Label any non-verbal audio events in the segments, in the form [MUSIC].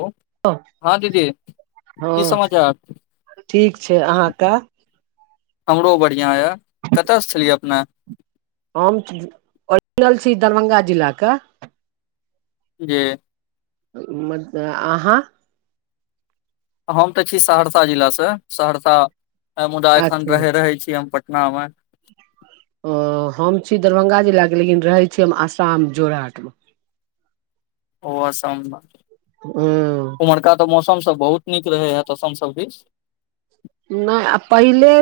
ह हँ दीदी की हँ समाचार। ठीक छै। अहाँके हमरो बढ़िआँ यए कतयसँ छलियै अपन हम प्रिगिनल छी दरभंगा जिला केँ जी [UNINTELLIGIBLE] अहाँ? हम तॅं छी सहरसा जिलासॅं, सहरसा मुदा एखन अच्छा रहे, रहै छी हम पटनामे ओ, हम छी दरभङंगा जिलाके लेकिन रहै छी हम आसाम जोरहटमे ओ असम हूॅं ओम्हरका तॅं मौसम सब बहुत नीक रहै हैत असम सब दिस नहि आ पहिले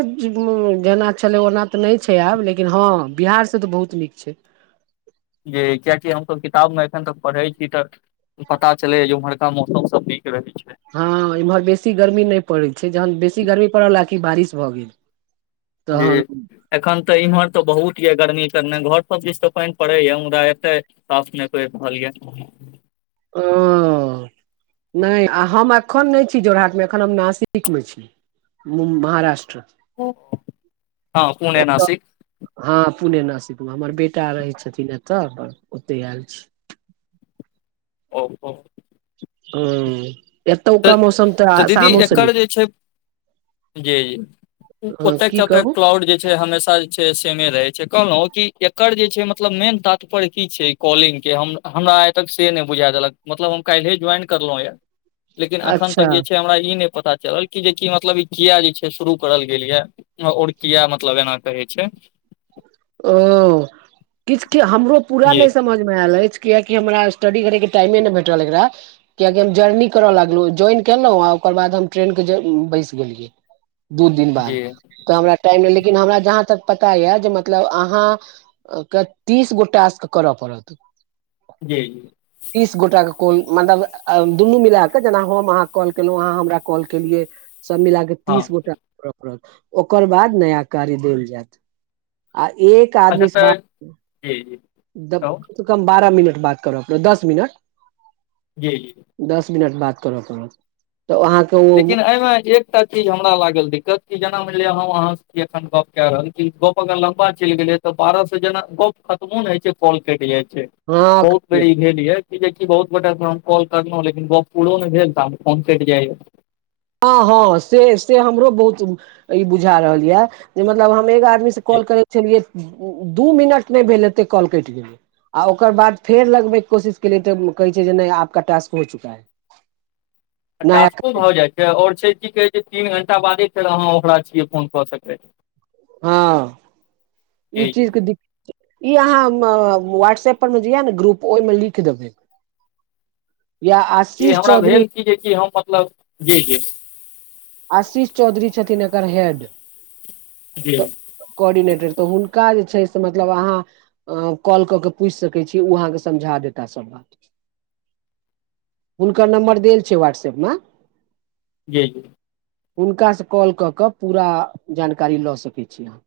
जेना छलै ओना तॅं नहि छै आब लेकिन हँ बिहार से तॅं बहुत नीक -नीक छै। जे कियाकि हमसभ किताबमे एखन तक पढ़ै छी तँ पता चलेैयए ओम्हरका मौसम सब नीक रहै छै हँ, एमहर बेसी गर्मी नहि पड़ैत छै जहन बेसी गर्मी पड़ल आकि बारिश भऽ गेल। जे तहन एखन तॅं इम्हर तॅं बहुत यए गर्मी करने घर पर दिस तऽ पानि पड़ैए मुदा एतय साफ नहि पड़ि रहलयए ओ, नहि आ हम एखन नहि छी जोराहाटमे एखन हम नासिकमे छी। मुम महाराष्ट्र हँ पुणे ओत नासिक हँ, पुणे नासिकमे हमर बेटा रहै छथिन एतय, ओतहि आयल छी ओ, ओ हूॅं, तऽ एतुका मौसम तॅं तऽ दीदी आसामोसॅं एकर नीक- जे छै जी, जी। उ हँ ओतेक की चते कहू क्लाउड जे छै हमेशा छै सेमे रहे छै, कहलहुँ कि एकर जे छै मतलब मेन तात्पर्य की छैय कॉलिंग के हम- हमरा आइ तक से नहि बुझा देलक मतलब हम काल्हिये ज्वाइन करलहुॅंयए लेकिन अखन अच्छा तक जे छै हमरा ई नहि पता चलल- जे कि मतलब ई किया जे छै शुरू करल गेल यए और किया मतलब एना कहै छै? ओ, किछको हमरो पूरा जी नहि समझ- मे आयल अछि कियाकि हमरा स्टडी करयके टाइमे नहि भेटल एकरा। कियाकि हम जरनी करय लगलहुँ ज्वाइन केलहुँ आ ओकर बाद हम ट्रेनके बैस गेलियै दू दिन बाद, जी तॅं हमरा टाइम नहि लेकिन हमरा जहाँ तक पता यए जे- मतलब अहाँके तीस गोट टास्क करऽ पड़त। जी तीस गोटाके कॉल मतलब दुनू मिला कऽ जेना हम अहाँके कॉल केलहुँ अहाँ हमरा कॉल केलियै। सब मिलाके हँ तीस गोटा करऽ पड़त, ओकर बाद नया कार्य देल जायत आ एक अच्छा आदमी से बात तॅं, जी कम कहू सॅं कम बारह मिनट बात करऽ पड़त, दस मिनट जी। दस मिनट बात करऽ पड़त, तँ अहाँ लेकिन एहिमे एक- एकटा चीज हमरा लागल दिक्कत कि जेना मानि लिअ हम अहाँ अखन गप कऽ रहल कि गप्प अगर लम्बा चलि गेलै- तॅं बारह से जेना गप्प खत्मो नै होइ छैय काॅल कटि जाय छै हँ बहुत बेर ई भेल याए कि जे कि बहुत गोटासॅं हम कॉल करलहुॅं लेकिन गप्प पूरो नहि भेल तामे फोन कटि जाइयाए हँ, हॅं से से हमरो बहुत ई बुझा रहल ये जे मतलब हम ओनिसे कॉल करै छलियै, दू मिनट नहि भेलहेतेै कॉल कटि गेलै आ ओकर बाद फेर लगबैके कोशिश केलियै तॅं कहै छै नहि आपका टास्क हो चुका है। नया टास्क भऽ जाइत छैय और छैय कि कहै छैय तीन घण्टा बादे फेर अहाँ ओकरा छियै फोन कऽ सकै छी ह ई छी। जी चीजके दिक्कत इ अहाँ व्हाट्सऐप पर मे जे यो ने ग्रुप ओहि मे लिख देबे य आस। इ हमरा भेल कि जेकि हम मतलब जेबे आशीष चौधरी छथिन एकर हे क कोर्डिनेटर त हुनका जे छैय से मतलब अहाँ अ कॉल कऽ के पूछि सकैत छी ओ अहाँकेँ समझा देता सभ बात [INAUDIBLE] हुनकर नम्बर देल छै व्हाट्सएप म जी। हुनकासँ कॉल कऽ पूरा जानकारी लऽ सकैत छी अहाँ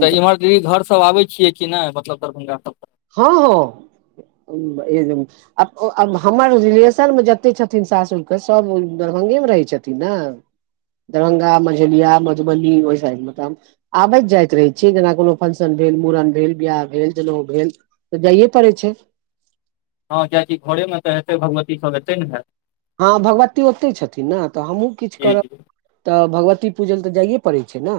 तऽ इम्हर दीदी घर सभ आबै छियै कि नहि मतलब दरभंगा सभ हँ ह आ हमर रिलेशनमे जतेक छथिन सासुरके सभ दरभंगमे रहै छथिन ने दरभंगा मझेलिया मधुबनी ओहि साइड मतलब। आबैत जाइत रहै छी जेना कोनो फंक्शन भेल, मुड़न भेल, बिियाह भेल, जनउ भेल, तऽ जाइए पड़ै छै। हँ कियकि घरेमे तऽ हेतै भगवती सभ हेतै ने हैत हँ भगवती ओतहि छथिन ने त हमहूँ किछु जी करब जी त भगवती पूजल तऽ जाइए पड़ै छै ने।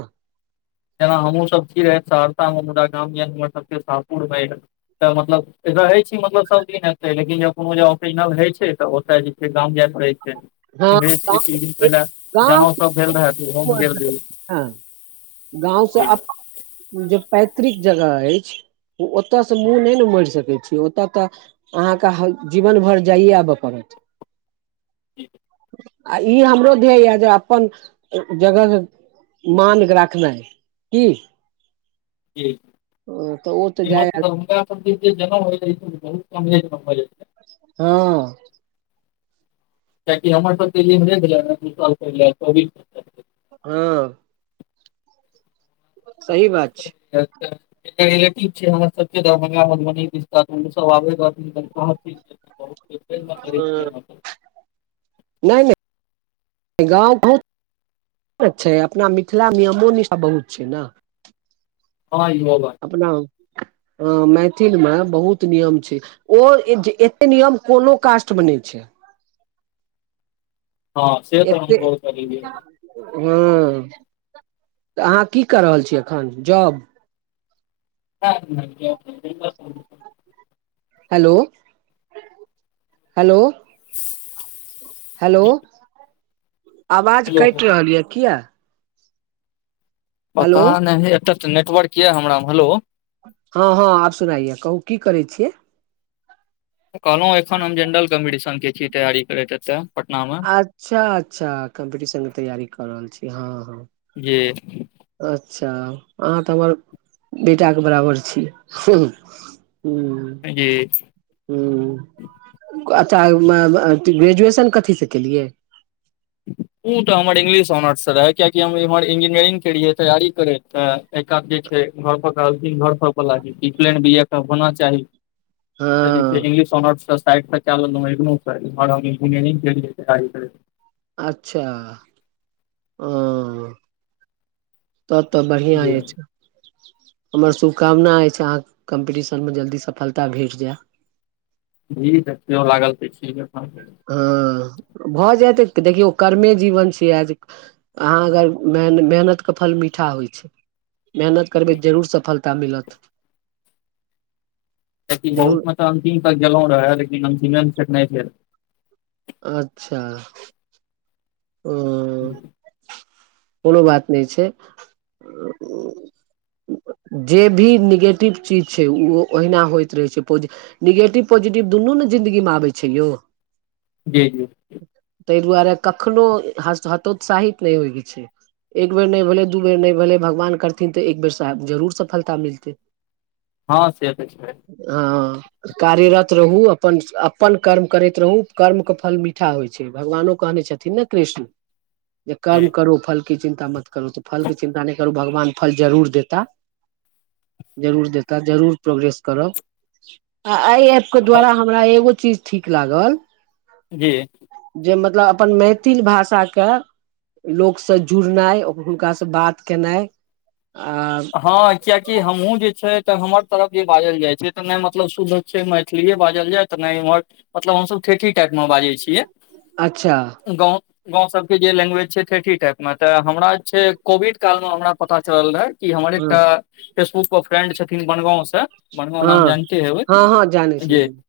जेना हमहहुँ सभ छी रहै सहरसामे हमरा गाम य हमर सभके शाहपुरमे य तऽ मतलब रहै छी मतलब सभ दिन एते लेकिन कोनो ऑपरिजनल होय छै तऽ ओतय के गाम जाय पड़ै छै। हँ गाँव इ्रेजके किछ दिन पहिले जनेउ सभ भेल रहै तऽ ओहोमे गेल द हँ गावसँ जे पैतृक जगह अछि ओतयसँ मुँह नहि ने मरि सकै छी ओतय त अहाँकेँ जीवन भरि जाइए आबय पड़त। हठ। आ ई हमरो ध्येय तै जे अपन जगह मान राख जी [UNINTELLIGIBLE] जनम होइै बहुत कम हो छै। ह कि हमर त पल उसाल पलबी ह सही बात छै रेटिव छै हमर सभ दरभंगा मधुबनी विस्त सभबे [UNINTELLIGIBLE] नहि नहि गाव बहुत अच छै अपना मिथिला मे अमो निशा बहुत छै न ह यब। अपना मैथिल मे बहुत नियम छै। ओ एते नियम कोनो कास्ट मे नहि छै। हँ से तऽ एत। हम गौर करलियै हूँ तऽ अहाँ की कर रहल छीयै एखन जॉब ह [UNINTELLIGIBLE] हेलो हेलो हेलो आवाज हेलो कटि रहल यऽ किया पता हेलो नहि एतऽ तऽ नेटवर्क यऽ हमरा मे हेलो हँ हँ आब सुनाइया कहू की करै छियै। कहलौं एखन हम जेनडल कम्पीटिशन के छी तैयारी करैत एतय अच्छा अच्छा कम्पीटिशन के तैयारी कर रहल छीयै हँ हँ। जी अच्छा अहाँ तऽ हमर बेटाके बराबर छी हूँ जी हूँ अच्छा ग्रेजुएशन कथीसँ केलियै? उ तऽ हमर इंग्लिश ऑनर्स स रहै कियकि हम इम्हर इंजीनियरिंग के रहि तैयारी करैत तऽ। एक कात जे छै घर परथिन घर पर ल इपलयन भी होना चाही [UNINTELLIGIBLE] हँ इंगलिश न सा इंियरिंग [UNINTELLIGIBLE] अच्छा ओ तब तऽ बढ़िआँ जी अछि हमर शुभकामना अछि अहाँके कम्पिटिशनमे जल्दी सफलता भेट जाय। जी देखियौ लागल त ठीक [UNINTELLIGIBLE] हँ भऽ जायत देखियौ कर्मे जीवन छियै आजीक अहाँ अगर मेन मेहनत के फल मीठा होइ छै। मेहनत करबै जरूर सफलता मिलथ। कियाकी बहुत मतलब अंतिम तक गेलो रहे लेकिन अंतिमे मे [UNINTELLIGIBLE] अच्छा ओ भेल कोनो बात नै छै अ उ जे भी नीगेटिव चीज छै उ ओहिना होइत रहै छै पोज निगेटिव पॉजिटिव दुनू ने जिंन्दगी मे आबै छै यौ। जी जी ताहि दुआरे कखनो हतो हतोत्साहित नै होइ के छै। एक बेर नै भेलै दू बेर नै भेलै भगवान करथिन तऽ एक बेरसँब जरूर सफलता मिलतै। हँ सेत छै। अ ओ कार्यरत रहू अपन अपन कर्म करैत रहू कर्मके फल मीठा होइ छै भगवानो कहने छथिन। ने कृष्ण जे जी कर्म करो फल की चिन्ता मत करू तऽ फल के चिन्ता नै करू भगवान फल जरूर देता। जरूर देता जरूर प्रोग्रेस करब। आ एई ऐपके द्वारा हमरा एगो चीज ठीक लागल जी जे मतलब अपन मै थिल भाषाके लोकसँ जुड़नाइ हुनकासँ बात केनाइ आ हँ कियकि हमहुँ जे छै हमर तरफ जे बाजल जाय छै त नै मतलब शुध से मैथिलीए बाजल जाय तऽ नै इम्हर मतलब हमसब ठेठी टाइपमे बाजै छियै। अच्छा गाँव गाँं सब के जे लेंगुएज छैतैतीटाईप में कोविड काल में हमरा पता चलल रहे। कि हमर हँ एकटा फेसबुक पर फ्रेंड छथिन बनगाँंव से बनगाँंव नाम हँ जानते हेबै हँ हँ जानै छी जानै छी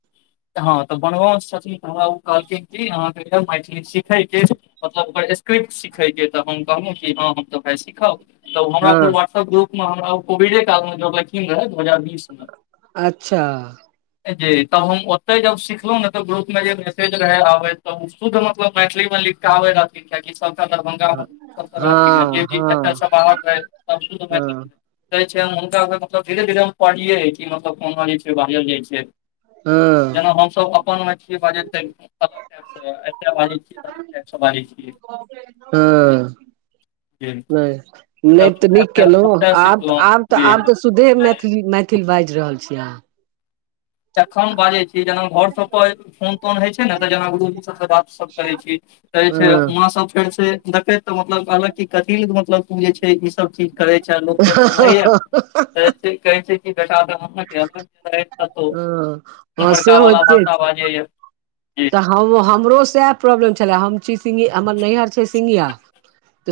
हँ तऽ बनवान छथिन तऽ हमरा ओ कहलखिन कि अहाँके मैथिली सीखयके मतलब ओकर स्किप्ट सीखयके तऽ हम कहलहुँ कि हँ हम तऽ भायइ सीखब। तऽ हमरा फेर हँ व्हाट्सएप ग्रुपमे हमरा ओ कोविडे कालमे जोरलैन। तखिन रह दू हजार बी कृष्णअ अच्छा जी तब हम ओते जब सिखलों ने त ग्रुप मे जे मेसेज रहे आबे त ओ शुद्ध मतलब मैथिली मे लिख ाबे रहथिन कआाकि सबस दरभंगा मे हँ सब रहथिन जे हँ भी ए हँ सब आत रहै हँ हुनका मतलब धीरे धीरे हम पढ़ियै कि मतलब कहना जे छै बाजल जाइ छै। हँ जेना हम सब अपन मैथिली बाजैत ऐतै बाजै छियै। हँ जे नहि नहि तब तऽ फेर हम केलो ओतय आब सिखलहुँ आब तऽ जे आब तऽ सुधे मैथिल मैथिल बाजि रहल छीै अहाँ एखन बाजै छी जेना घर सब पर फोन तोन होइ छै ने तऽ जेना गुरूजी सबसँ बात सब करै छी। कहै छै हँ वहं सब फेर से देखैत तऽ मतलब कहलक क कथिी मतलब जे छै? सब चीज करै छै लोक सब सुनैएा कहै छै बे [INAUDIBLE] हँ हँ, से उमहरका वालला होइते भाषा छै बाजै या तऽ हम हमरो सह प्रॉब्लम छले हम छी सि हमर नैहरा सिंघिया।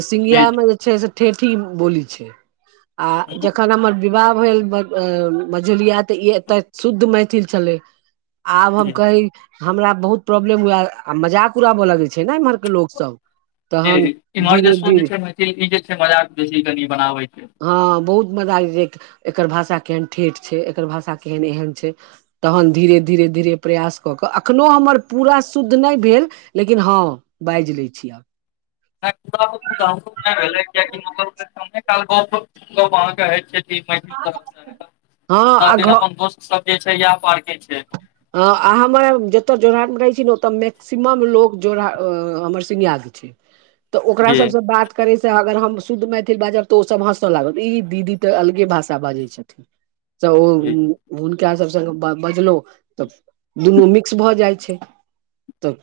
सीघि या। जी जी मेछै से ठेठी बोली छै। आ जखन हमर विवाह भेल मझोलिया तऽ ई एते शुद्ध मैथिल छलै आब हम जी कही हमरा बहुत प्रॉब्लम हुए आ मजाक उड़ाबय लगे छै ने इम्हर के ल लोकग सब तहन इम्हर धीरे जेसो जे धीरे छै मैथिल ई जे छै मजाक बेसी कनि बनाबयके अछि। हँ बहुत मजा आब छै एकर भाषा केहन ठेठ छै एकर भाषा केहन एहन छै तहन धीरे धीरे धीरे प्रयास कऽ कऽ अखन तैयोपूरा शुद्ध नहि भेल लेकिन हँ बाजि लै छीिय भेल कियकि मतलब अहाँ कहैत अछि मैथिल तरफ से हँ सब आ दिन घ अपन दोस्त सब जे छै इएह पारके छै ह आ हमर जते जोड़हट में रहे छी ने ओते मैक्सिमम लोग जोड़ हमर सिनियाद तऽ ओकरा जी सबसँ बात करैसँ अगर हम शुद्ध मैथिल बाजब तऽ हँसऽ लागत ई दीदी तऽ अलगे भाषा बाजै छै तऽ ओ जी हुनका सबसँ बजलहु तऽ दुनू मिक्स भऽ जाइ छै तऽ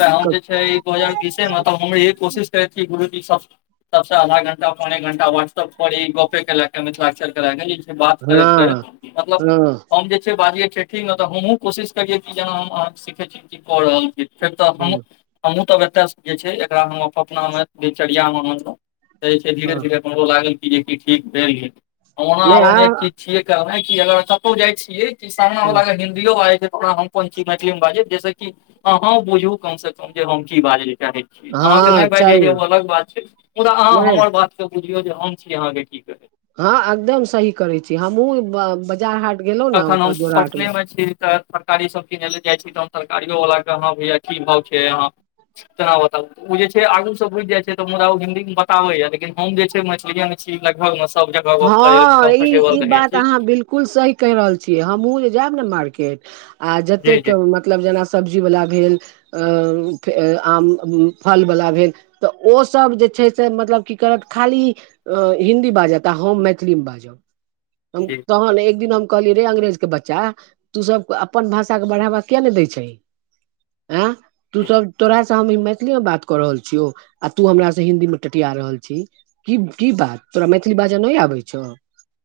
तऽ हम जे छै ई दू हजार बीसे मे तऽ हम इे कोशिश करैत छीिय गुरुजी सब सबसँ आधा घं्टा पौने एक घणटा व्हा्सप पर ई गपे के ले मिथिलाकर कर कर करैत हँ मतलब हँ हम जे छै बाज ठीक ने तऽ हमहूँ कोशिश करियै कि जेना हम अहाँके सीखैत छी कि कऽ रहल छी फेर तऽ हँ हम हमहूँ तब एतय जे छै एकरा हम अपना मे दिनचरियामेनलहुँं जे छै धीरे हँ धीरे हमर ल जे ठीक भेल गेल ओना नहि आ एक चीज छिय कह अगर कतहु जाय छीियै कि सामनाला हिन्दियो बाजै छै तोरा हम कोन ची मैथिली में बाजै जैसे कि हँ बुझू कम से कम जे हम की बाज ले चाहै छी अहाँकेँ हँ नै बाइज होइ छै चाही ओ अलग बात छै मुदा अहाँ नहि हमर बात बुझियौ जे हम छी अहाँ केँ की कर हँ एकदम सही करे छी हमहुँ बाजार हाट गेलहुँ ने तखन ओतऽ हम जोरहाट पटने मे छी तऽ तरकारी सब किनय लए जाइ छी तहन तरकारियो वला केँ अह भैया की भाव छै यहाँ केना बताब ओ जे छै आगू से बुझि जाइ छै तऽ मुदा हिन्दी में बताबैया लेकिन हम जे छै मैथिली छी लगभग मे सब जगह गप कम्फर्टेबल रह छी कुल सही कहि रहल छियै हमहुँ जे जायब ने मार्केट आ जते जी जी मतलब जेना सब्जीवला भेल आम फलवला भेल तऽ ओसभ जे छै से मतलब की करत खाली हिन्दी बाजत तऽ हम मैथिलीमे बाजब [INAUDIBLE] हम जी तहन एक दिन हम कहलियै रे अंग्रेज केँ बच्चा तू सब अपन भाषा केँ बढ़ावा किया नै दै छै ही अँ [INAUDIBLE] तू जी सब तोरा समने मे मैथिली में बात कऽ रहल छियौ आ तू हमरा से हिन्दी में टेटिया रहल छी की की बात तोरा मैथिली बाजा नै आबै छौ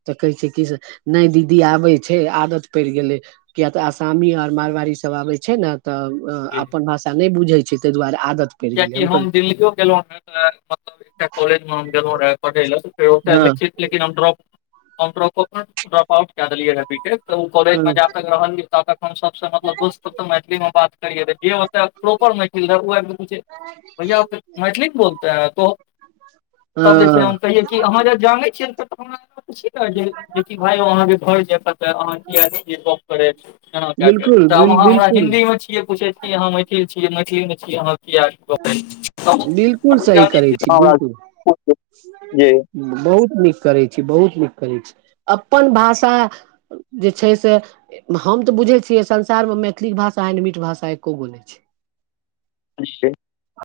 तऽ कहै छै की से नै दीदी आबै छै आदत पड़ि गेलै किया तऽ आसामी आ मारवाड़ी सब आबै छै न तऽ जी अपन भाषा नै बुझैत छै तैय दुआरे आदत पड़ि गेलै कियकि कहल हम दिल्लियो गेलो रह मतलब एकटा कॉलेज मे हम गेलो रह पढ़य लए फेर ओ त हँ लखित लेकिन हम ड्रॉप ड्रॉप अपन ड्रप आउट कए देलियै रैपिटे तऽ ओ कॉलेज म हँ जा तक रहलियै ता तक हम सब मतलब दोस्त मैथिली में बात कर जेे प्रोपर मैथिल रह ओ आइब कऽ पुछै [UNINTELLIGIBLE] [UNINTELLIGIBLE] तो तब जे छै हँ हम कहिै कि अहाँ जब जानै छियै [UNINTELLIGIBLE] की कहलियै भैय अहाँकेँ घर जाय पर तै है अहाँ किया नै ऐलै [UNINTELLIGIBLE] बिलकुल तब बिल आहाँ हम बिलकुल हिन्दी में छियै पुछैत की आहाँ मैथिल छियै मैथिली में बिलकुल सही करै छी बिलकुल [UNINTELLIGIBLE] बहुत नीक करै छी बहुत नीक करै छी अपन भाषा जे छै से हम तऽ बुझै छियै संसारमे मैथिली भाषा एंड मीठ भाषा एको गो नै छै [UNINTELLIGIBLE]